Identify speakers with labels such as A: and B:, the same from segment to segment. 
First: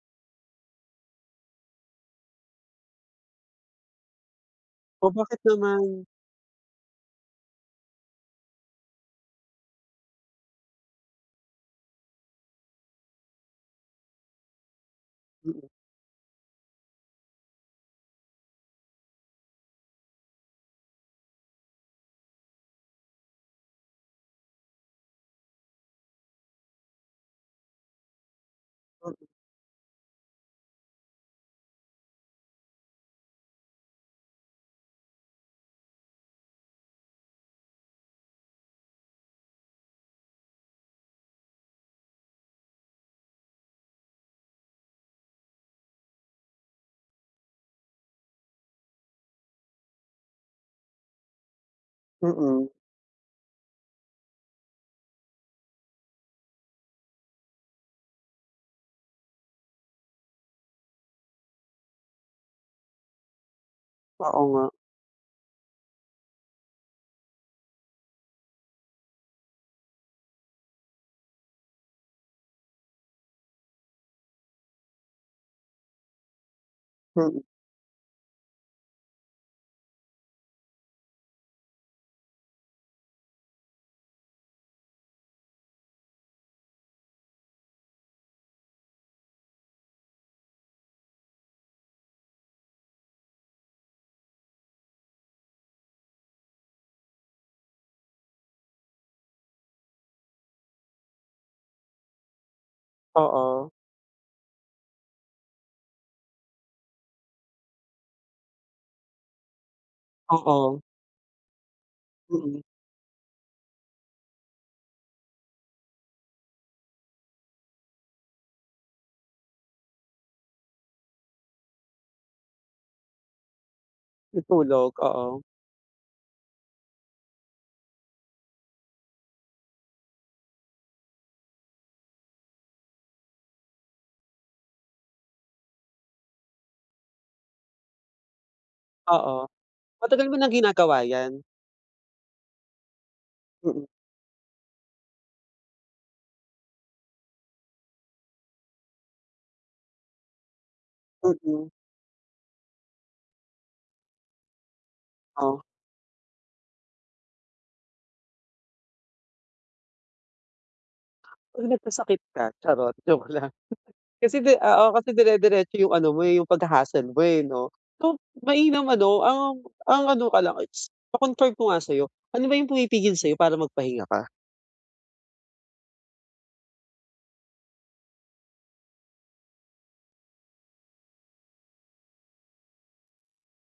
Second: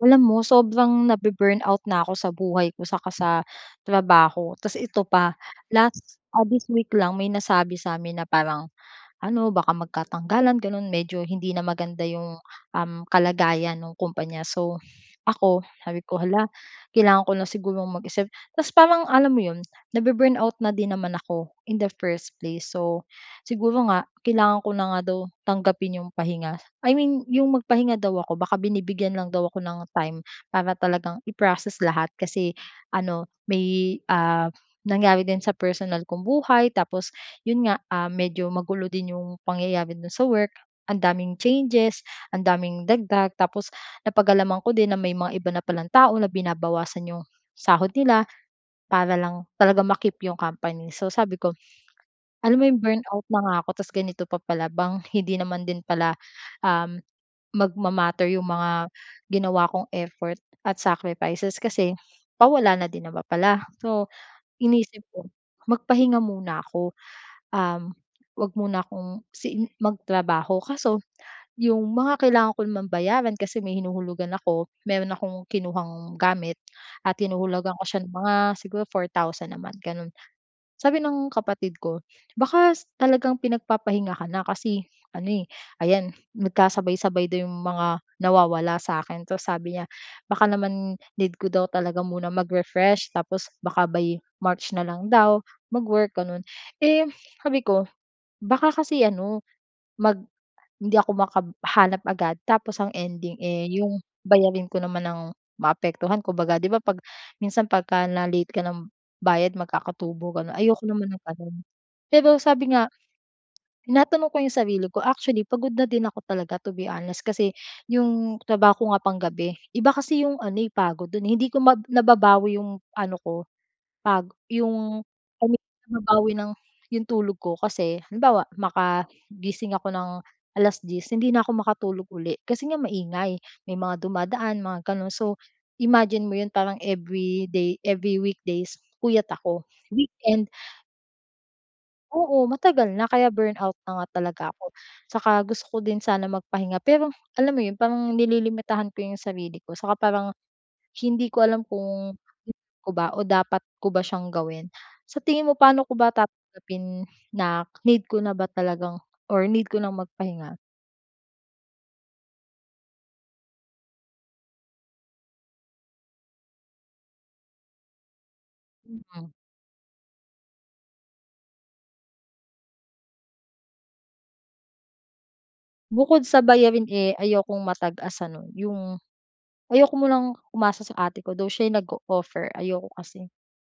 A: Alam mo sobrang nabe-burnout na ako sa buhay ko saka sa trabaho. Tapos ito
B: Oh,
A: pa,
B: bakit naman?
A: last ah, this week lang may nasabi sa'min na parang ano baka magkatanggalan, ganun. Medyo hindi na maganda yung, um, kalagayan nung kumpanya. So, ako
B: Mm.
A: sabi ko, "Hala, kailangan ko na sigurong mag-isip." Tas parang alam mo yun, nabe-burnout na din naman ako in the first place. So, siguro nga kailangan ko na nga daw tanggapin yung pahinga. I mean yung magpahinga daw ako, baka
B: Hmm.
A: binibigyan lang daw ako ng time, para talagang i-proccess lahat. Kasi ano may, ah, nangyari din sa personal kong buhay. Tapos, yun nga, ah, medyo magulo din 'yong pangyayari do'n sa work, ang daming changes ang daming dagdag. Tapos napag-alaman ko din na may mga iba na pa lang tao na binabawasan 'yong sahod nila. Para lang talagang ma-keep 'yong company. So, sabi ko alam mo
B: Mm.
A: 'yong burnout na nga ako. Tas ganito pa pala bang hindi naman din pala, um, magma-matter yung mga ginawa kong effort at sacrifices. Kasi pawala na din naman pala. So,
B: Oo, nga.
A: inisip ko magpahinga muna ako. Um, huwag muna kong, siin magtrabaho. Kaso yung mga kailangan ko naman bayaran, kasi may hinuhulugan ako, meron akong kinuhang gamit at
B: Mm.
A: hinuhulugan ko siya ng mga siguro 4,000 a month, ganon. Sabi ng kapatid ko, "Baka s talagang pinagpapahinga ka na." Kasi ano, eh, ayan nagkasabay-sabay daw 'yong mga nawawala sa'kin. Tas sabi niya, baka naman need ko daw talaga muna mag-refresh. Tapos baka by March na lang daw mag-work, ganon. Eh, sabi ko baka kasi ano mag hindi ako makab hanap agad tapos ang ending, eh,
B: Oo.
A: yung bayarin ko naman ang maapektuhan. Kumbaga, 'di ba, 'pag minsan pagka na-late ka nam bayad magkakatubo, ganun.
B: Oo.
A: Ayoko naman ng ganun. Pero
B: Mm.
A: sabi nga tinatanong ko yung sarili ko actually pagod na din ako talaga to be honest. Kasi 'yong trabaho ko nga panggabi. Iba kasi 'yong ano, eh, pagod dun, eh. Hindi ko mab nababawi 'yong ano ko pag
B: Itulog,
A: 'yong
B: oo.
A: kami babawi ng 'yong tulog ko kasi, halimbawa, makagising ako ng 10:00 hindi na ako makatulog uli. Kasi nga maingay, may mga dumadaan mga gano'n. So, imagine mo 'yon parang everyday, every weekdays puyat
B: Oo,
A: ako.
B: matagal mo
A: Weekend
B: ng ginagawa yan?
A: Oo, matagal na kaya burnout
B: Mm.
A: na nga talaga ako. Saka gusto ko din sana magpahinga pero alam mo yun, parang nililimitahan ko yung sarili ko saka parang hindi ko alam
B: Mm.
A: kung [unintelligible] ko ba o dapat ko ba siyang gawin. Sa tingin mo,
B: Oh.
A: paano ko ba tatanggapin na need ko na ba talagang or need ko ng magpahinga?
B: 'Pag nagkasakit ka. Charot, joke lang. Kasi 'di oo, kasi dire-diretso yung ano mo eh, yung pagha-hustle mo eh, 'no. So, mainam ano,
A: Mm.
B: um, ang ano ka lang it's pa-confirm ko nga sa'yo, ano ba yung pumipigil sa'yo para magpahinga ka?
A: Bukod sa bayarin, eh ayokong ma-tag as ano, yung ayoko munang umasa sa ate ko, though siya yung nag-o-offer, ayoko kasi.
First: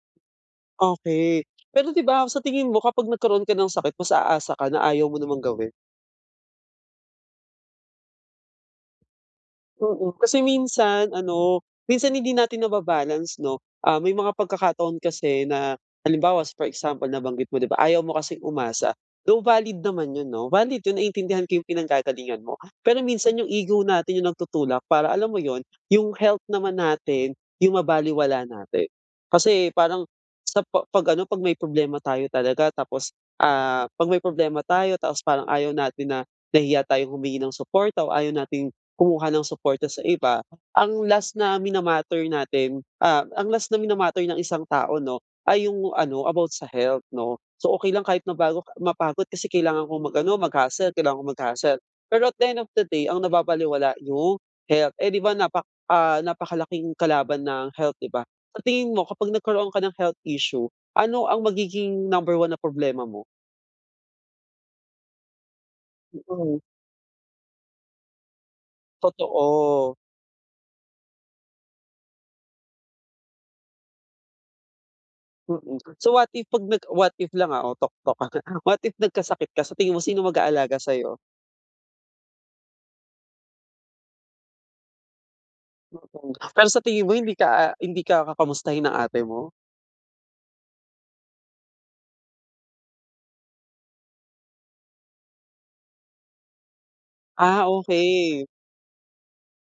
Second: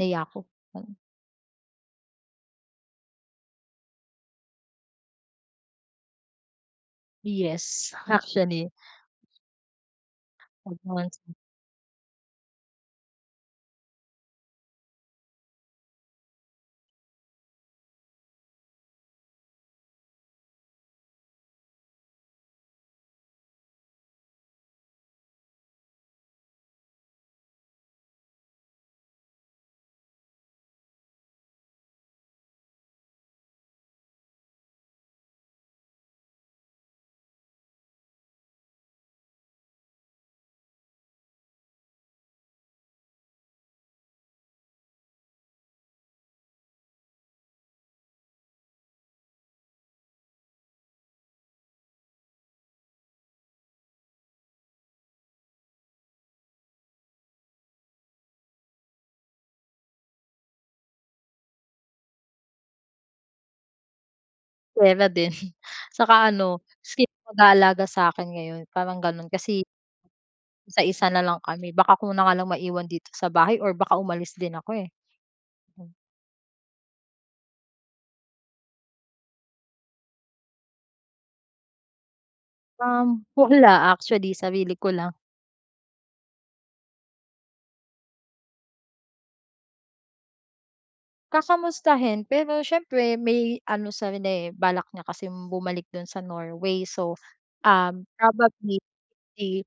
A: Nahihiya ako. Mm.
B: Okey. Pero 'di ba sa tingin mo, kapag nagkaroon ka ng sakit, mas aasa ka na ayaw mo namang gawin.
A: Yes, actually.
B: Mm. Kasi minsan,
A: [unintelligible]
B: ano, minsan hindi natin na ba-balance, 'no. Um, may mga pagkakataon kasi na halimbawa, for example, nabanggit mo 'di ba, ayaw mo kasing umasa. Though valid naman 'yon 'no, valid 'yon, naiintindihan ko yung pinanggagalingan mo. Pero minsan, yung ego natin yung nagtutulak para alam mo 'yon, yung health naman natin yung mabalewala natin. Kasi parang, sa pa 'pag ano, 'pag may problema tayo talaga tapos, ah, 'pag may problema tayo tapos parang ayaw natin na nahihiya tayong humingi ng suporta o ayaw nating kumuha ng suporta sa iba, ang last na mina-matter natin, ah, ang last na minamatter ng isang tao, 'no, ay yung ano about sa health 'no. So okey lang kahit mabago mapagod, kasi kailangan kong mag-ano, mag-hustle, kailangan kong mag-hustle. Pero at the end of the day, ang nababalewala yung health. Eh 'di ba, napak ah, napakalaking kalaban ng health, 'di ba. Sa tingin mo, kapag nagkaroon ka ng health issue, ano ang magiging number 1 na problema mo?
A: Pera din. Saka
B: Mm.
A: ano sino mag-aalaga sakin ngayon, parang ganon kasi
B: Totoo.
A: sa isa na lang kami. Baka ako na nga lang maiwan dito sa bahay or baka umalis din ako, eh.
B: Mm.
A: Hmm.
B: So, what if pag nag what if lang, ah, oh, toktok. What if nagkasakit ka sa tingin mo sino mag-aalaga sa'yo?
A: Um, wala actually sarili ko lang.
B: Mm. Pero sa tingin mo hindi ka, ah, hindi ka kakamustahin ng ate mo?
A: Kakamustahin, pero siyempre may ano seven day. Balak niya kasing bumalik do'n sa Norway. So,
B: Ah,
A: um,
B: okey.
A: probably, eh,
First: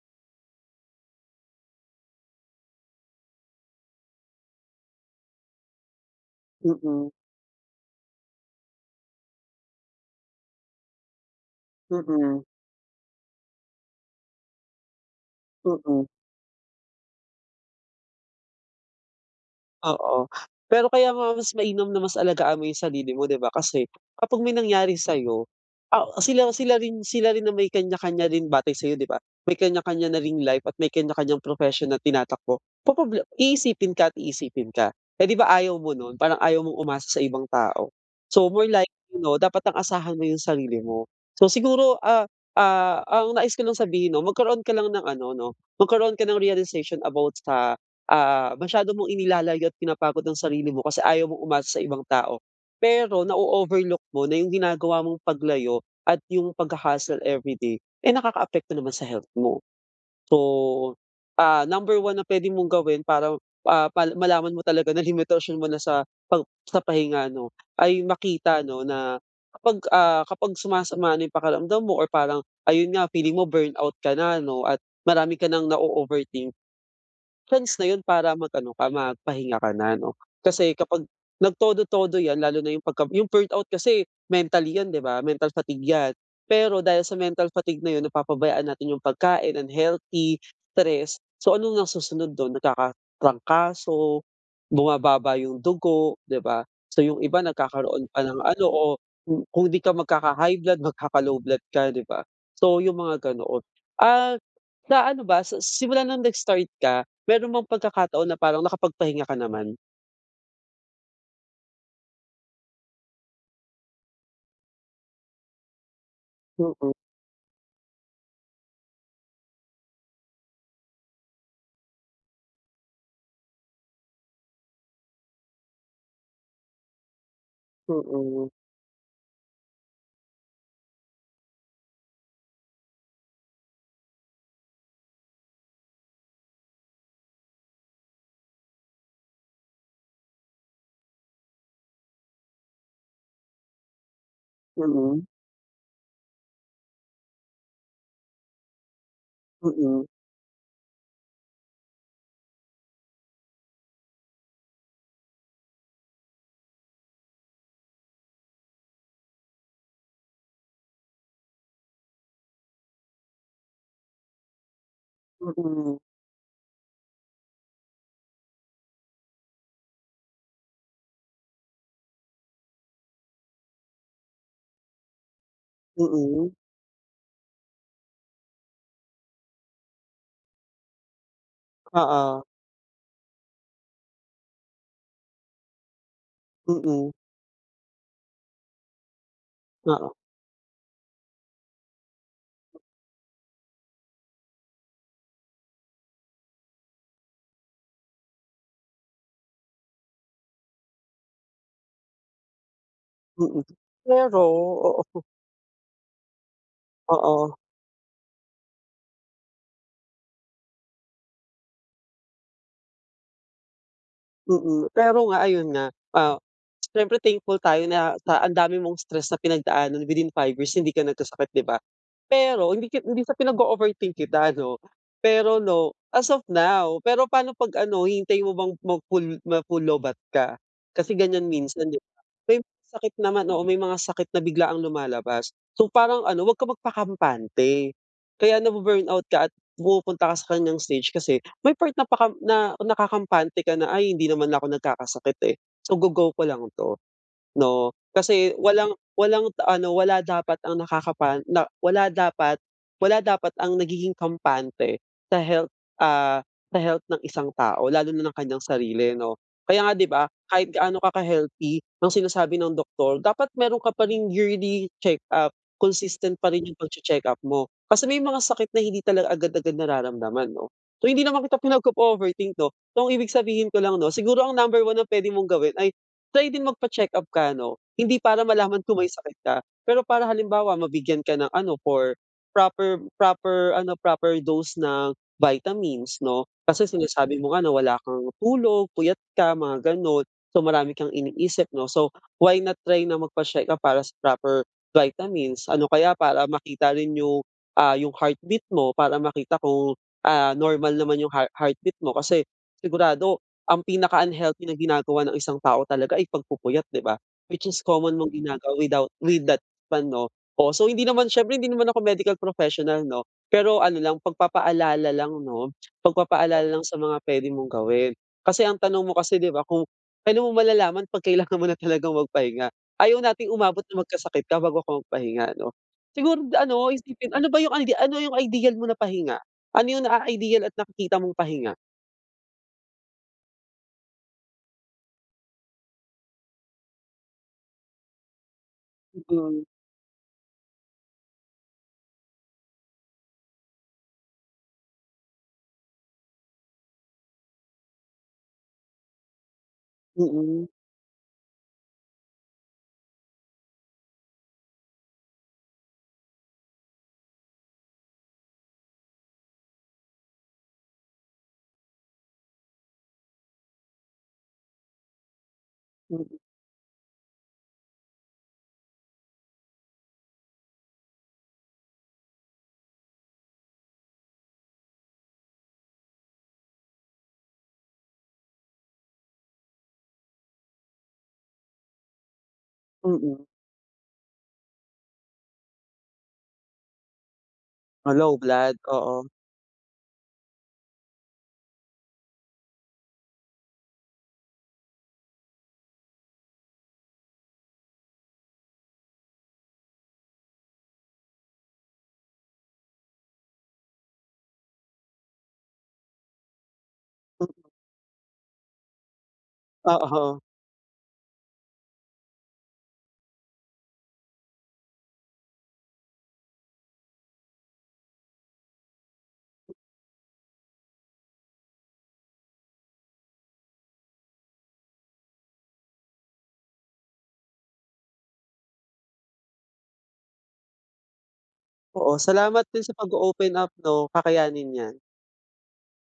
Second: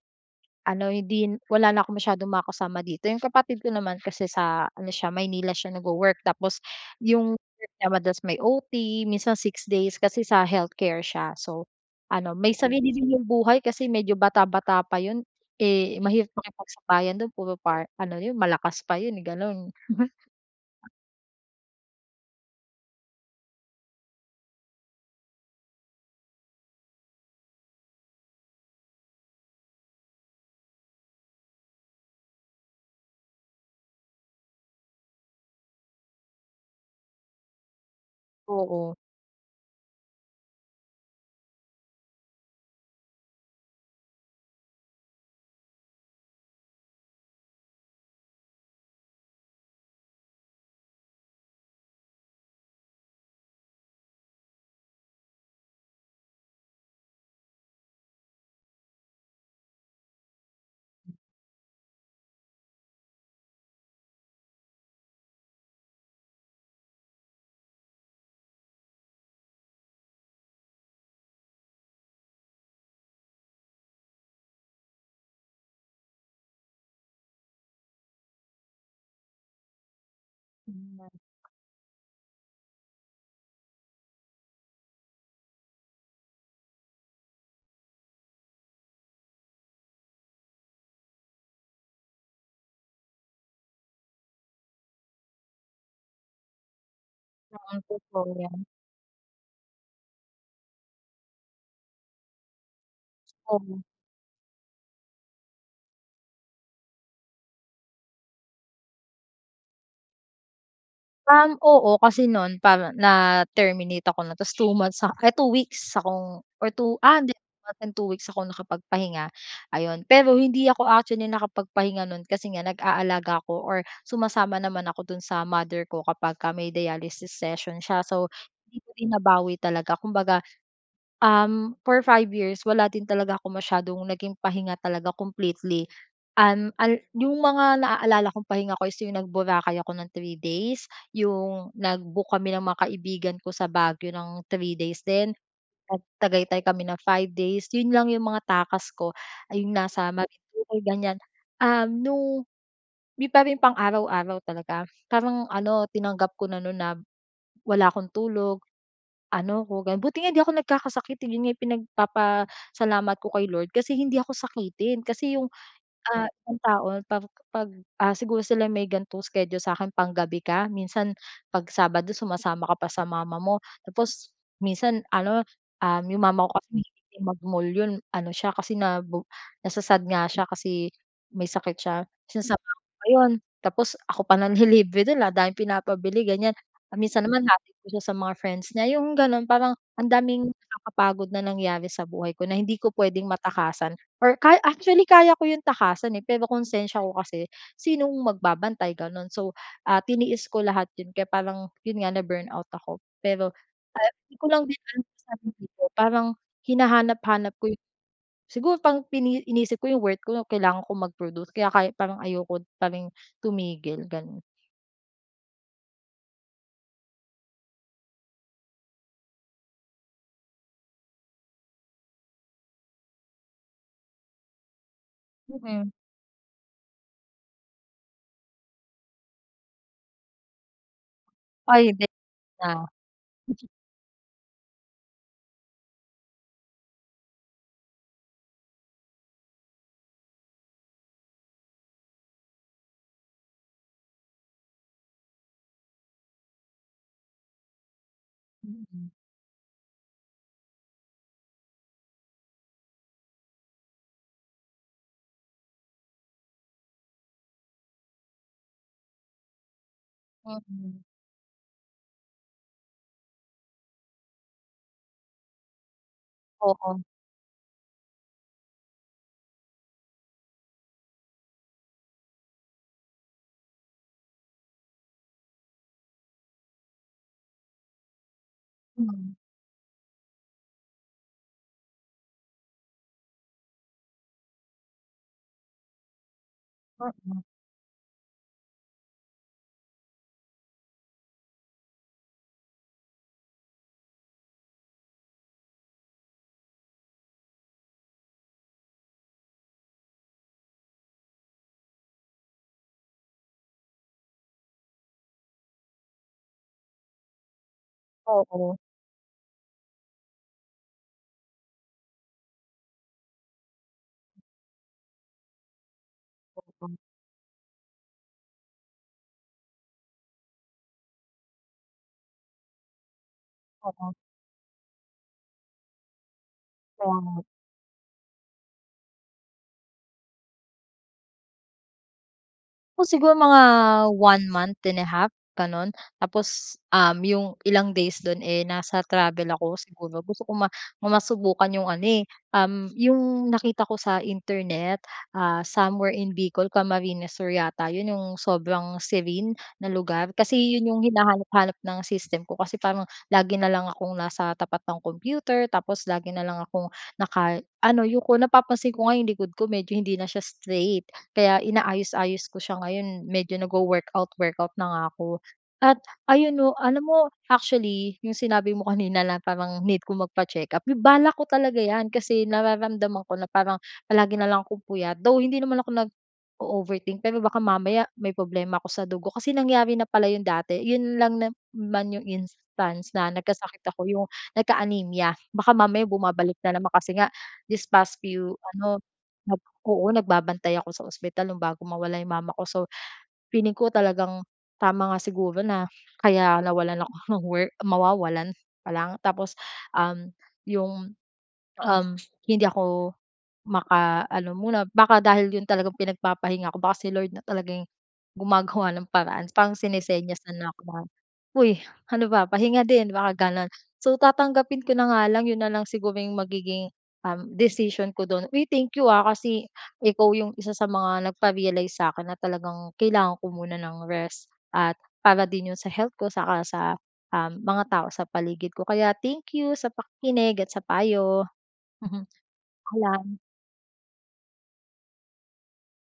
A: ano hindi n wala na akong masyadong makakasama dito. Yung kapatid ko naman kasi sa ano siya Maynila siya nagwo-work. Tapos
B: Mm.
A: 'yong work niya madalas may OT minsan 6 days kasi sa healthcare siya. So, ano
B: Mm.
A: may sarili din 'yong buhay kasi medyo bata-bata pa yun. Eh,
B: Mm.
A: mahirap makipagsabayan do'n puro par ano 'yon malakas pa 'yon, eh, gano'n.
B: Oo. Pero kaya nga mas mainam na mas alagaan mo yung sarili mo, 'di ba? Kasi kapag may nangyari sa'yo, ah, sila sila rin sila rin na may kanya-kanya rin batay sa'yo, 'di ba? May kanya kanya na ring life at may kanya kanyang profession na tinatakbo. Poproble iisipin ka at iisipin ka. Eh, 'di ba, ayaw mo nun. Prang ayaw mong umasa sa ibang tao. So, more
A: Oo.
B: likely, 'no? Dapat ang asahan mo yung sarili mo. So, siguro, ah, ah, ang nais ko lang sabihin, 'no? Magkaroon ka lang ng ano, 'no? Magkaroon ka ng realization about sa, ah, masyado mong inilalayo't pinapagod ang sarili mo, kasi ayaw mong umasa sa ibang tao. Pero na-o-overlook mo na yung ginagawa mong paglayo at yung pagha-hustle everyday, eh, nakakaapekto naman sa health mo. So, ah, number 1 na puwede mong gawin paraw, ah, pa malaman mo talaga na limitasyon mo na sa pap sa pahinga, 'no? Ay makita, 'no, na kapag, ah, kapag sumasama na yung pakiramdam mo or parang ayun nga feeling mo burnout ka na, 'no, at marami ka ng na-o-overthink. Chance na yun para mag ano ka magpahinga ka na, 'no? Kasi
A: Hmm,
B: kapag
A: mari
B: nagtodo-todo yan, lalo na yung pagka yung burnout kasi mentally yon, 'di ba? Mental fatigue yan. Pero dahil sa mental fatigue na yun napapabayaan natin yung pagkain unhealthy, stress. So, ano nga nasusunod dun? Nagkakatrangkaso, bumababa yung dugo, 'di ba? So, yung iba
A: Sang-ay
B: nagkakaroon pa
A: totoo
B: ng
A: yan.
B: ano o kung kung di ka magkaka-high blood, magkaka-low blood ka, 'di ba? So, yung mga ganoon.
A: Ovi
B: Ah, sa ano ba sa s simula nung nag-start ka, meron bang pagkakataon na parang nakapagpahinga ka naman?
A: Um, oo kasi noon parang, na terminate ako 'no ta's 2 months a eh 2 weeks akong or
B: Mm.
A: 2 ah 'di 2 weeks akong nakapagpahinga, ayon. Pero hindi ako actually nakapagpahinga no'n kasi nga nag-aalaga ako or sumasama naman ako dun sa mother ko kapagka may dialysis session siya, so
B: Mm.
A: hindi ko din nabawi talaga kumbaga, um, for 5 years wala din talaga akong masyadong naging pahinga talaga completely. Um, al 'yong mga naalala kong pahinga ko is 'yong nag Boracay ako ng 3 days, 'yong nag-book kami ng mga kaibigan ko sa Baguio ng 3 days
B: Mm.
A: din, nag Tagaytay kami ng 5 days, 'yon lang 'yong mga takas ko, ay 'yong
B: Mm.
A: nasa Marinduque ganiyan. Um, nung hindi pa rin pang araw-araw talaga, parang ano tinanggap ko na no'n na wala akong tulog, ano ko gan buti nga hindi ako nagkakasakit, 'yon nga pinagpapasalamat ko kay Lord kasi hindi ako sakitin kasi 'yong,
B: Mm.
A: ah, isang tao 'pag 'pag, ah, siguro sila may gan'tong schedule sa akin panggabi ka minsan 'pag sabado sumasama ka pa sa mama mo, tapos minsan ano, um, 'yong mama
B: Mm.
A: ko kasi mahilig din mag-mall 'yon ano siya kasi nabo nasa-sad nga siya kasi may sakit siya,
B: Oo.
A: sinasama ko pa 'yon, tapos ako pa nanlilibre dun, daming pinapabili ganiyan. Kung
B: Mm.
A: minsan naman hinahatid ko siya sa mga friends niya, 'yung gano'n, parang ang
B: Oo.
A: daming nakakapagod na nangyari sa buhay ko na hindi ko puwedeng matakasan or ka actually kaya ko 'yung takasan eh pero konsensya ko kasi sinong magbabantay, gano'n. So, ah, tiniis ko lahat 'yun, kaya parang 'yun nga na burnout ako, pero,
B: Mm.
A: ah, hindi
B: Pero
A: ko lang din alam sa
B: oo.
A: sarili ko, parang hinahanap-hanap
B: Oo.
A: ko 'yung siguro pang iniisip ko 'yung worth ko 'no kailangan kong mag-produce kaya ka parang ayoko pa ring tumigil, gano'n.
B: Mm, pero nga ayun nga, ah, siyempre thankful tayo na sa ang dami mong stress na pinagdaanan within 5 years hindi ka nagkasakit 'di ba. Pero hindi ka hindi sa pinag-o-overthink kita, ano. Pero
A: Mhm.
B: 'no, as of now, pero pa'no pag ano hihintayin mo bang mag full ma full low-batt ka. Kasi ganiyan
A: Ay
B: minsan 'diba,
A: hindi
B: may
A: na.
B: sakit naman oo may mga sakit na biglaang lumalabas. So parang ano, huwag kang magpakampante. Kaya na bu-burnout ka at pumupunta ka sa ganiyang stage, kasi may part na pakam na nakakampante ka na, "Ay hindi naman ako nagkakasakit eh, so go go ko lang 'to," 'no. Kasi walang
A: Mhm.
B: walang ano wala dapat ang nakakapan na wala dapat wala dapat ang nagiging kampante sa health, ah sa health ng isang tao, lalo na ng kanyang sarili 'no. Kaya nga 'di ba kahit gaano
A: Mhm.
B: ka healthy ang sinasabi ng doktor dapat meron ka pa ring yearly check up, consistent pa rin 'yung
A: Oo.
B: pag-che-check up mo. Kasi may mga sakit na hindi talaga agad-agad nararamdaman 'no. So hindi naman kita pinag-o-overthink 'no. So ang ibig sabihin ko lang 'no, siguro ang number 1 na puwede mong gawin ay try din mag pa-check-up ka 'no. Hindi para malaman kung may
A: Hmm.
B: sakit ka, pero para halimbawa mabigyan ka ng ano for proper proper ano proper dose ng vitamins 'no. Kasi sinasabi
A: Mhm.
B: mo nga na wala kang tulog, puyat ka, mga gano'n. So marami kang iniisip 'no. So why not try na magpa-check ka para sa proper vitamins ano, kaya para makita rin 'yung, ah, 'yung heartbeat mo. Para makita kung, ah, normal naman 'yung heart heartbeat mo, kasi sigurado ang pinaka unhealthy na ginagawa ng isang tao talaga ay pagpupuyat 'di ba. Which is common mong
A: Oo.
B: ginagawa without with that one 'no. Um, so hindi naman siyempre hindi naman ako medical professional 'no, pero ano lang pagpapaalala lang 'no, pagpapaalala lang
A: Oo.
B: sa mga puwede mong gawin. Kasi ang tanong mo kasi 'di ba, kung kailan mo malalaman 'pag kailangan mo na talagang magpahinga. Ayaw nating umabot na
A: Oo.
B: magkasakit ka bago ka magpahinga 'no. Siguro ano
A: Kaya
B: isipin
A: nga.
B: ano ba 'yung ano ano 'yung ideal mo na pahinga? Ano yung naa-ideal at nakikita mong pahinga?
A: O siguro mga 1 month and a half gano'n. Tapos, um, 'yong ilang days do'n eh, nasa travel
B: Mm.
A: ako siguro. Gusto ko ma masubukan 'yong ano eh, um, 'yong nakita ko sa internet, ah, somewhere in Bicol, Camarines Sur yata 'yon 'yong sobrang serene na lugar. Kasi
B: Mm.
A: 'yon 'yong hinahanap-hanap ng system ko kasi parang lagi na lang akong nasa tapat ng computer, tapos lagi na lang akong naka ano, yuko. Napapansin ko nga yung likod ko medyo hindi na siya straight kaya inaayos-aayos ko siya ngayon, medyo nagwo-workout workout na nga ako. At
B: Mm.
A: ayon 'no, alam mo actually, yung sinabi mo kanina na parang need ko magpa-check-up, balak ko talaga 'yan kasi nararamdaman ko na parang palagi na lang akong puyat, though hindi naman ako nag-o-overthink pero baka mamaya may problema ako sa dugo kasi nangyari na pala 'yon dati. 'Yon lang naman 'yong instance na
B: Mm.
A: nagkasakit ako, 'yong nagka-anemia. Baka mamaya bumabalik na naman kasi nga this
B: Ah,
A: past
B: low
A: few
B: blood.
A: ano,
B: Oo.
A: oo nagbabantay ako sa ospital nung bago mawala 'yong mama ko, so feeling ko talagang tama nga siguro na kaya nawalan ako ng work mawawalan pa lang. Tapos, um, 'yong, um, hindi ako maka ano muna baka dahil 'yon talagang pinagpapahinga ko baka si Lord na
B: Mm.
A: talaga yung gumagawa ng paraan, parang
B: Oo.
A: sinesenyasan na 'ko na, "Huy, ano ba, pahinga din." Baka gano'n, so tatanggapin ko na nga lang 'yon na lang siguro yung magiging, um, decision ko dun. Uy, thank you ah, kasi ikaw yung isa sa mga nagpa-realize sa'kin na talagang kailangan ko muna ng rest at para din yun sa health ko saka sa, um, mga tao sa paligid ko kaya thank you sa pakikinig at sa payo.
B: Oo, salamat din sa
A: Paalam.
B: pag-o-open up 'no. Kakayanin 'yan.